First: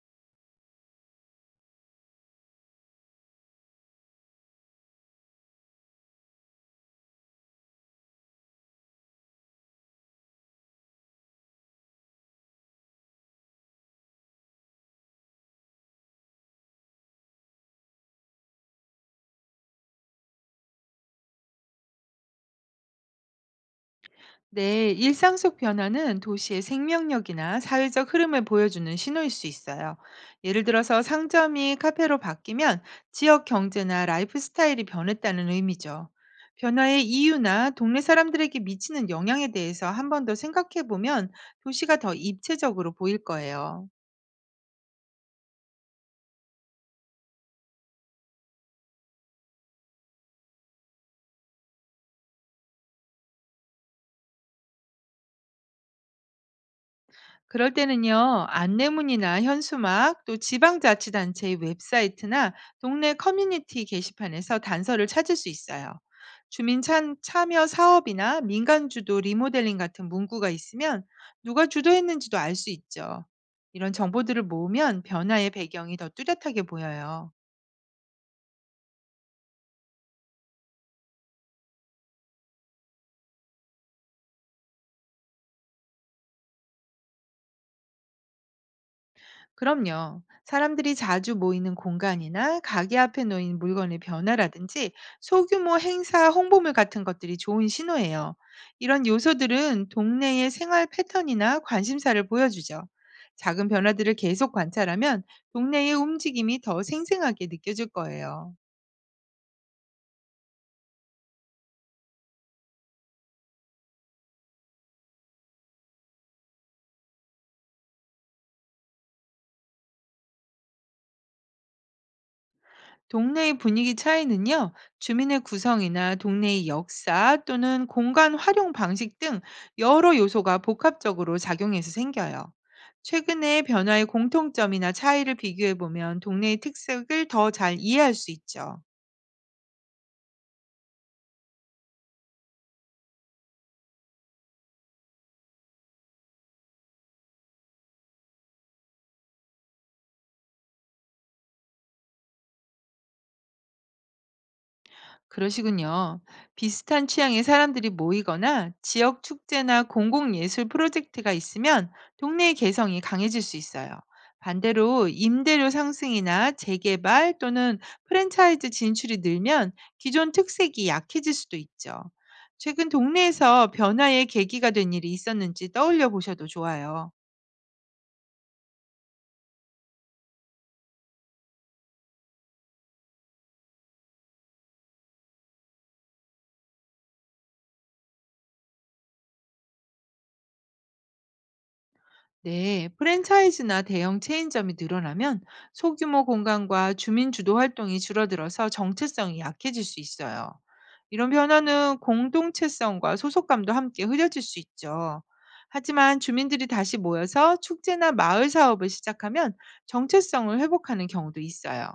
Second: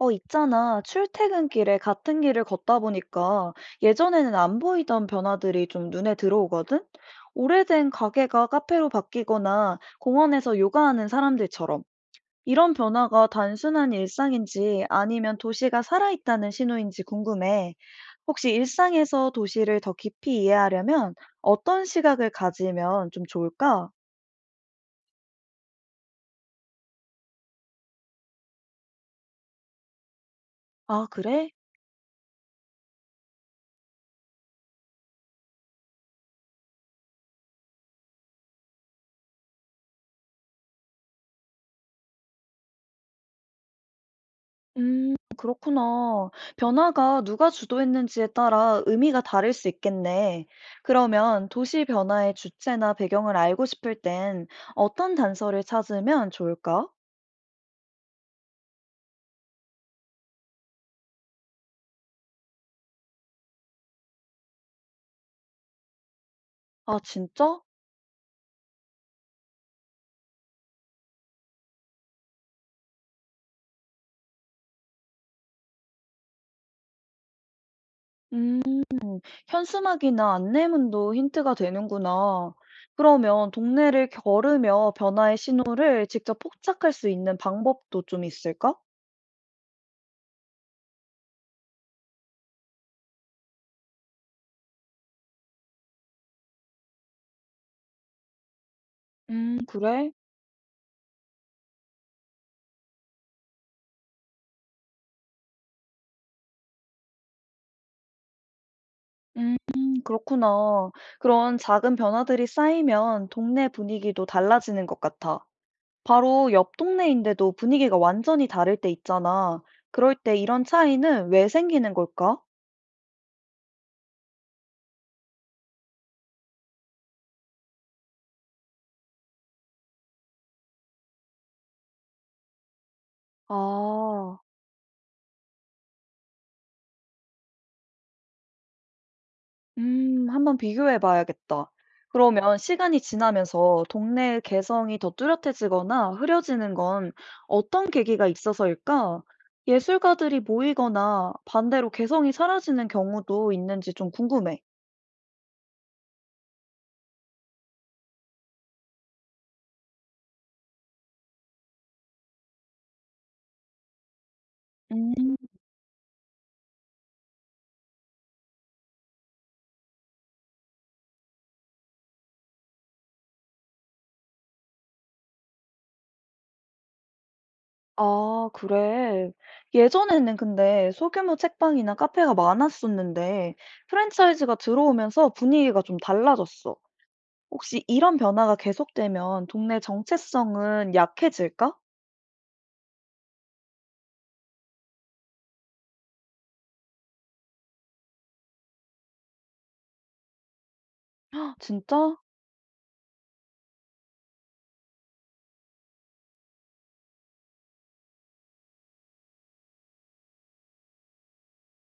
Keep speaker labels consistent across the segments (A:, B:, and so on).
A: 있잖아. 출퇴근길에 같은 길을 걷다 보니까 예전에는 안 보이던 변화들이 좀 눈에 들어오거든? 오래된 가게가 카페로 바뀌거나 공원에서 요가하는 사람들처럼 이런 변화가 단순한 일상인지 아니면 도시가 살아있다는 신호인지 궁금해. 혹시 일상에서 도시를 더 깊이 이해하려면 어떤 시각을 가지면 좀 좋을까?
B: 네, 일상 속 변화는 도시의 생명력이나 사회적 흐름을 보여주는 신호일 수 있어요. 예를 들어서
A: 아, 그래?
B: 상점이 카페로 바뀌면 지역 경제나 라이프 스타일이 변했다는 의미죠. 변화의 이유나 동네 사람들에게 미치는 영향에 대해서 한 번 더 생각해 보면 도시가 더 입체적으로 보일 거예요.
A: 그렇구나. 변화가 누가 주도했는지에 따라 의미가 다를 수 있겠네. 그러면 도시 변화의 주체나 배경을 알고 싶을 땐 어떤 단서를 찾으면 좋을까?
B: 그럴 때는요, 안내문이나 현수막, 또 지방자치단체의 웹사이트나 동네 커뮤니티 게시판에서 단서를 찾을 수 있어요.
A: 아, 진짜?
B: 참여 사업이나 민간주도 리모델링 같은 문구가 있으면 누가 주도했는지도 알 수 있죠. 이런 정보들을 모으면 변화의 배경이 더 뚜렷하게 보여요.
A: 음, 현수막이나 안내문도 힌트가 되는구나. 그러면 동네를 걸으며 변화의 신호를 직접 포착할 수 있는 방법도 좀 있을까?
B: 그럼요. 사람들이 자주 모이는 공간이나 가게 앞에 놓인 물건의 변화라든지 소규모 행사 홍보물 같은 것들이 좋은 신호예요. 이런 요소들은
A: 그래.
B: 동네의 생활 패턴이나 관심사를 보여주죠. 작은 변화들을 계속 관찰하면 동네의 움직임이 더 생생하게 느껴질 거예요.
A: 음, 그렇구나. 그런 작은 변화들이 쌓이면 동네 분위기도 달라지는 것 같아. 바로 옆 동네인데도 분위기가 완전히 다를 때 있잖아. 그럴 때 이런 차이는 왜 생기는 걸까?
B: 동네의 분위기 차이는요, 주민의 구성이나 동네의 역사 또는 공간 활용 방식 등 여러 요소가 복합적으로 작용해서 생겨요. 최근의 변화의
A: 아,
B: 공통점이나 차이를 비교해 보면 동네의 특색을 더 잘 이해할 수 있죠.
A: 한번 비교해 봐야겠다. 그러면 시간이 지나면서 동네의 개성이 더 뚜렷해지거나 흐려지는 건 어떤 계기가 있어서일까? 예술가들이 모이거나 반대로 개성이 사라지는 경우도 있는지 좀 궁금해.
B: 그러시군요. 비슷한 취향의 사람들이 모이거나 지역 축제나 공공예술 프로젝트가 있으면 동네의 개성이 강해질 수 있어요. 반대로
A: 음.
B: 임대료 상승이나 재개발 또는 프랜차이즈 진출이 늘면 기존 특색이 약해질 수도 있죠. 최근 동네에서 변화의 계기가 된 일이 있었는지 떠올려 보셔도 좋아요.
A: 아, 그래. 예전에는 근데 소규모 책방이나 카페가 많았었는데 프랜차이즈가 들어오면서 분위기가 좀 달라졌어. 혹시 이런 변화가 계속되면 동네 정체성은 약해질까?
B: 네, 프랜차이즈나 대형 체인점이 늘어나면 소규모 공간과 주민 주도 활동이 줄어들어서 정체성이 약해질 수 있어요. 이런 변화는
A: 진짜?
B: 공동체성과 소속감도 함께 흐려질 수 있죠. 하지만 주민들이 다시 모여서 축제나 마을 사업을 시작하면 정체성을 회복하는 경우도 있어요.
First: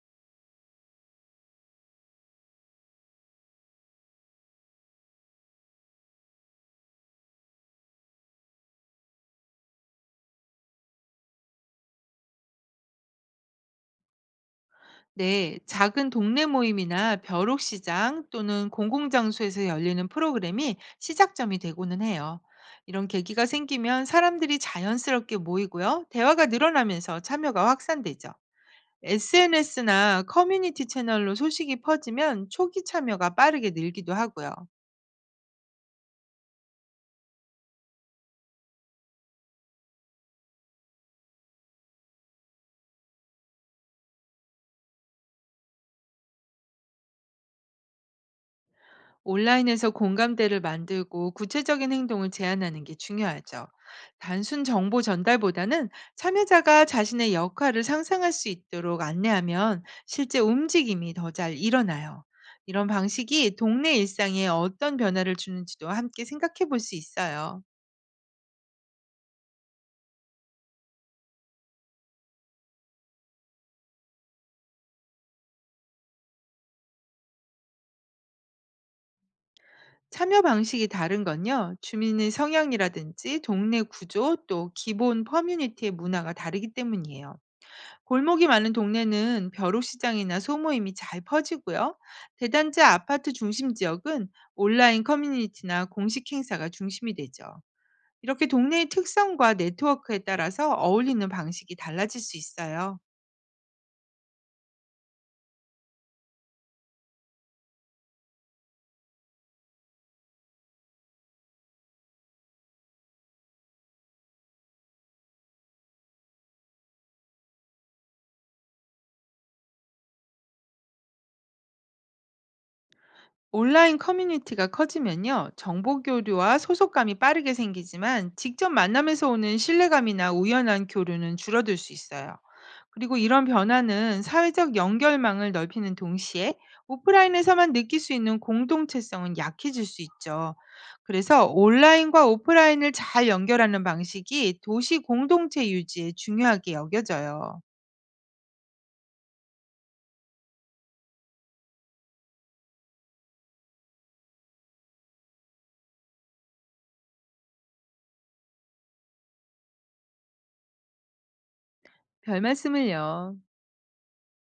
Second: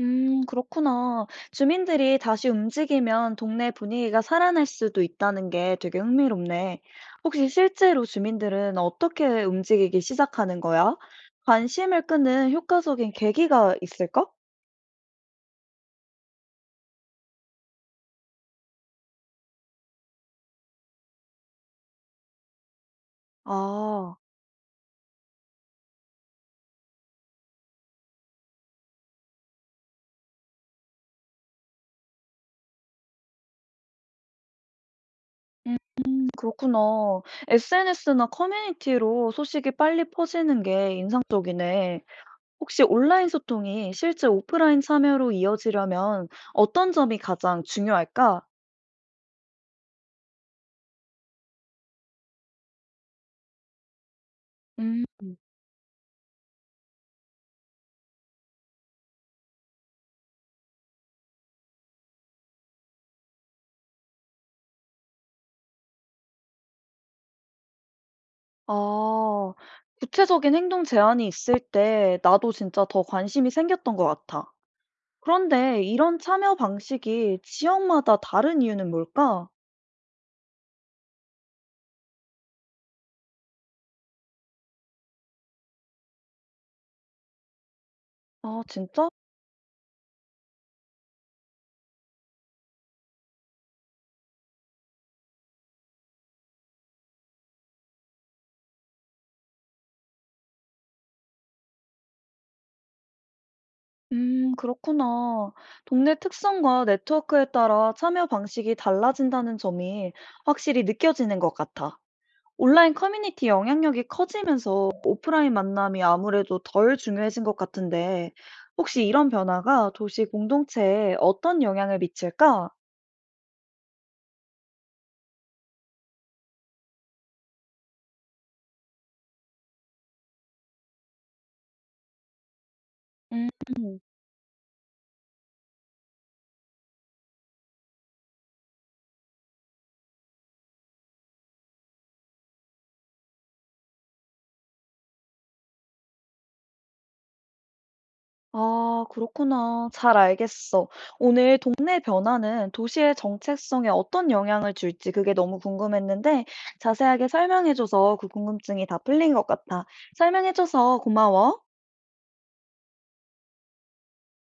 A: 그렇구나. 주민들이 다시 움직이면 동네 분위기가 살아날 수도 있다는 게 되게 흥미롭네. 혹시 실제로 주민들은 어떻게 움직이기 시작하는 거야? 관심을 끄는 효과적인 계기가 있을까?
B: 네, 작은 동네 모임이나 벼룩시장 또는 공공장소에서 열리는 프로그램이 시작점이 되고는 해요. 이런 계기가 생기면
A: 아.
B: 사람들이 자연스럽게 모이고요. 대화가 늘어나면서 참여가 확산되죠. SNS나 커뮤니티 채널로 소식이 퍼지면 초기 참여가 빠르게 늘기도 하고요.
A: 음, 그렇구나. SNS나 커뮤니티로 소식이 빨리 퍼지는 게 인상적이네. 혹시 온라인 소통이 실제 오프라인 참여로 이어지려면 어떤 점이 가장 중요할까?
B: 온라인에서 공감대를 만들고 구체적인 행동을 제안하는 게 중요하죠. 단순 정보
A: 음.
B: 전달보다는 참여자가 자신의 역할을 상상할 수 있도록 안내하면 실제 움직임이 더 잘 일어나요. 이런 방식이 동네 일상에 어떤 변화를 주는지도 함께 생각해 볼 수 있어요.
A: 아, 구체적인 행동 제안이 있을 때 나도 진짜 더 관심이 생겼던 것 같아. 그런데 이런 참여 방식이 지역마다 다른 이유는 뭘까?
B: 참여 방식이 다른 건요. 주민의 성향이라든지 동네 구조 또 기본 커뮤니티의 문화가 다르기 때문이에요. 골목이
A: 아,
B: 많은
A: 진짜?
B: 동네는 벼룩시장이나 소모임이 잘 퍼지고요. 대단지 아파트 중심 지역은 온라인 커뮤니티나 공식 행사가 중심이 되죠. 이렇게 동네의 특성과 네트워크에 따라서 어울리는 방식이 달라질 수 있어요.
A: 그렇구나. 동네 특성과 네트워크에 따라 참여 방식이 달라진다는 점이 확실히 느껴지는 것 같아. 온라인 커뮤니티 영향력이 커지면서 오프라인 만남이 아무래도 덜 중요해진 것 같은데, 혹시 이런 변화가 도시 공동체에 어떤 영향을 미칠까?
B: 온라인 커뮤니티가 커지면요, 정보 교류와 소속감이 빠르게 생기지만 직접 만남에서 오는 신뢰감이나 우연한 교류는 줄어들 수 있어요. 그리고 이런
A: 음.
B: 변화는 사회적 연결망을 넓히는 동시에 오프라인에서만 느낄 수 있는 공동체성은 약해질 수 있죠. 그래서 온라인과 오프라인을 잘 연결하는 방식이 도시 공동체 유지에 중요하게 여겨져요.
A: 아, 그렇구나. 잘 알겠어. 오늘 동네 변화는 도시의 정체성에 어떤 영향을 줄지 그게 너무 궁금했는데 자세하게 설명해줘서 그 궁금증이 다 풀린 것 같아. 설명해줘서 고마워.
B: 별 말씀을요.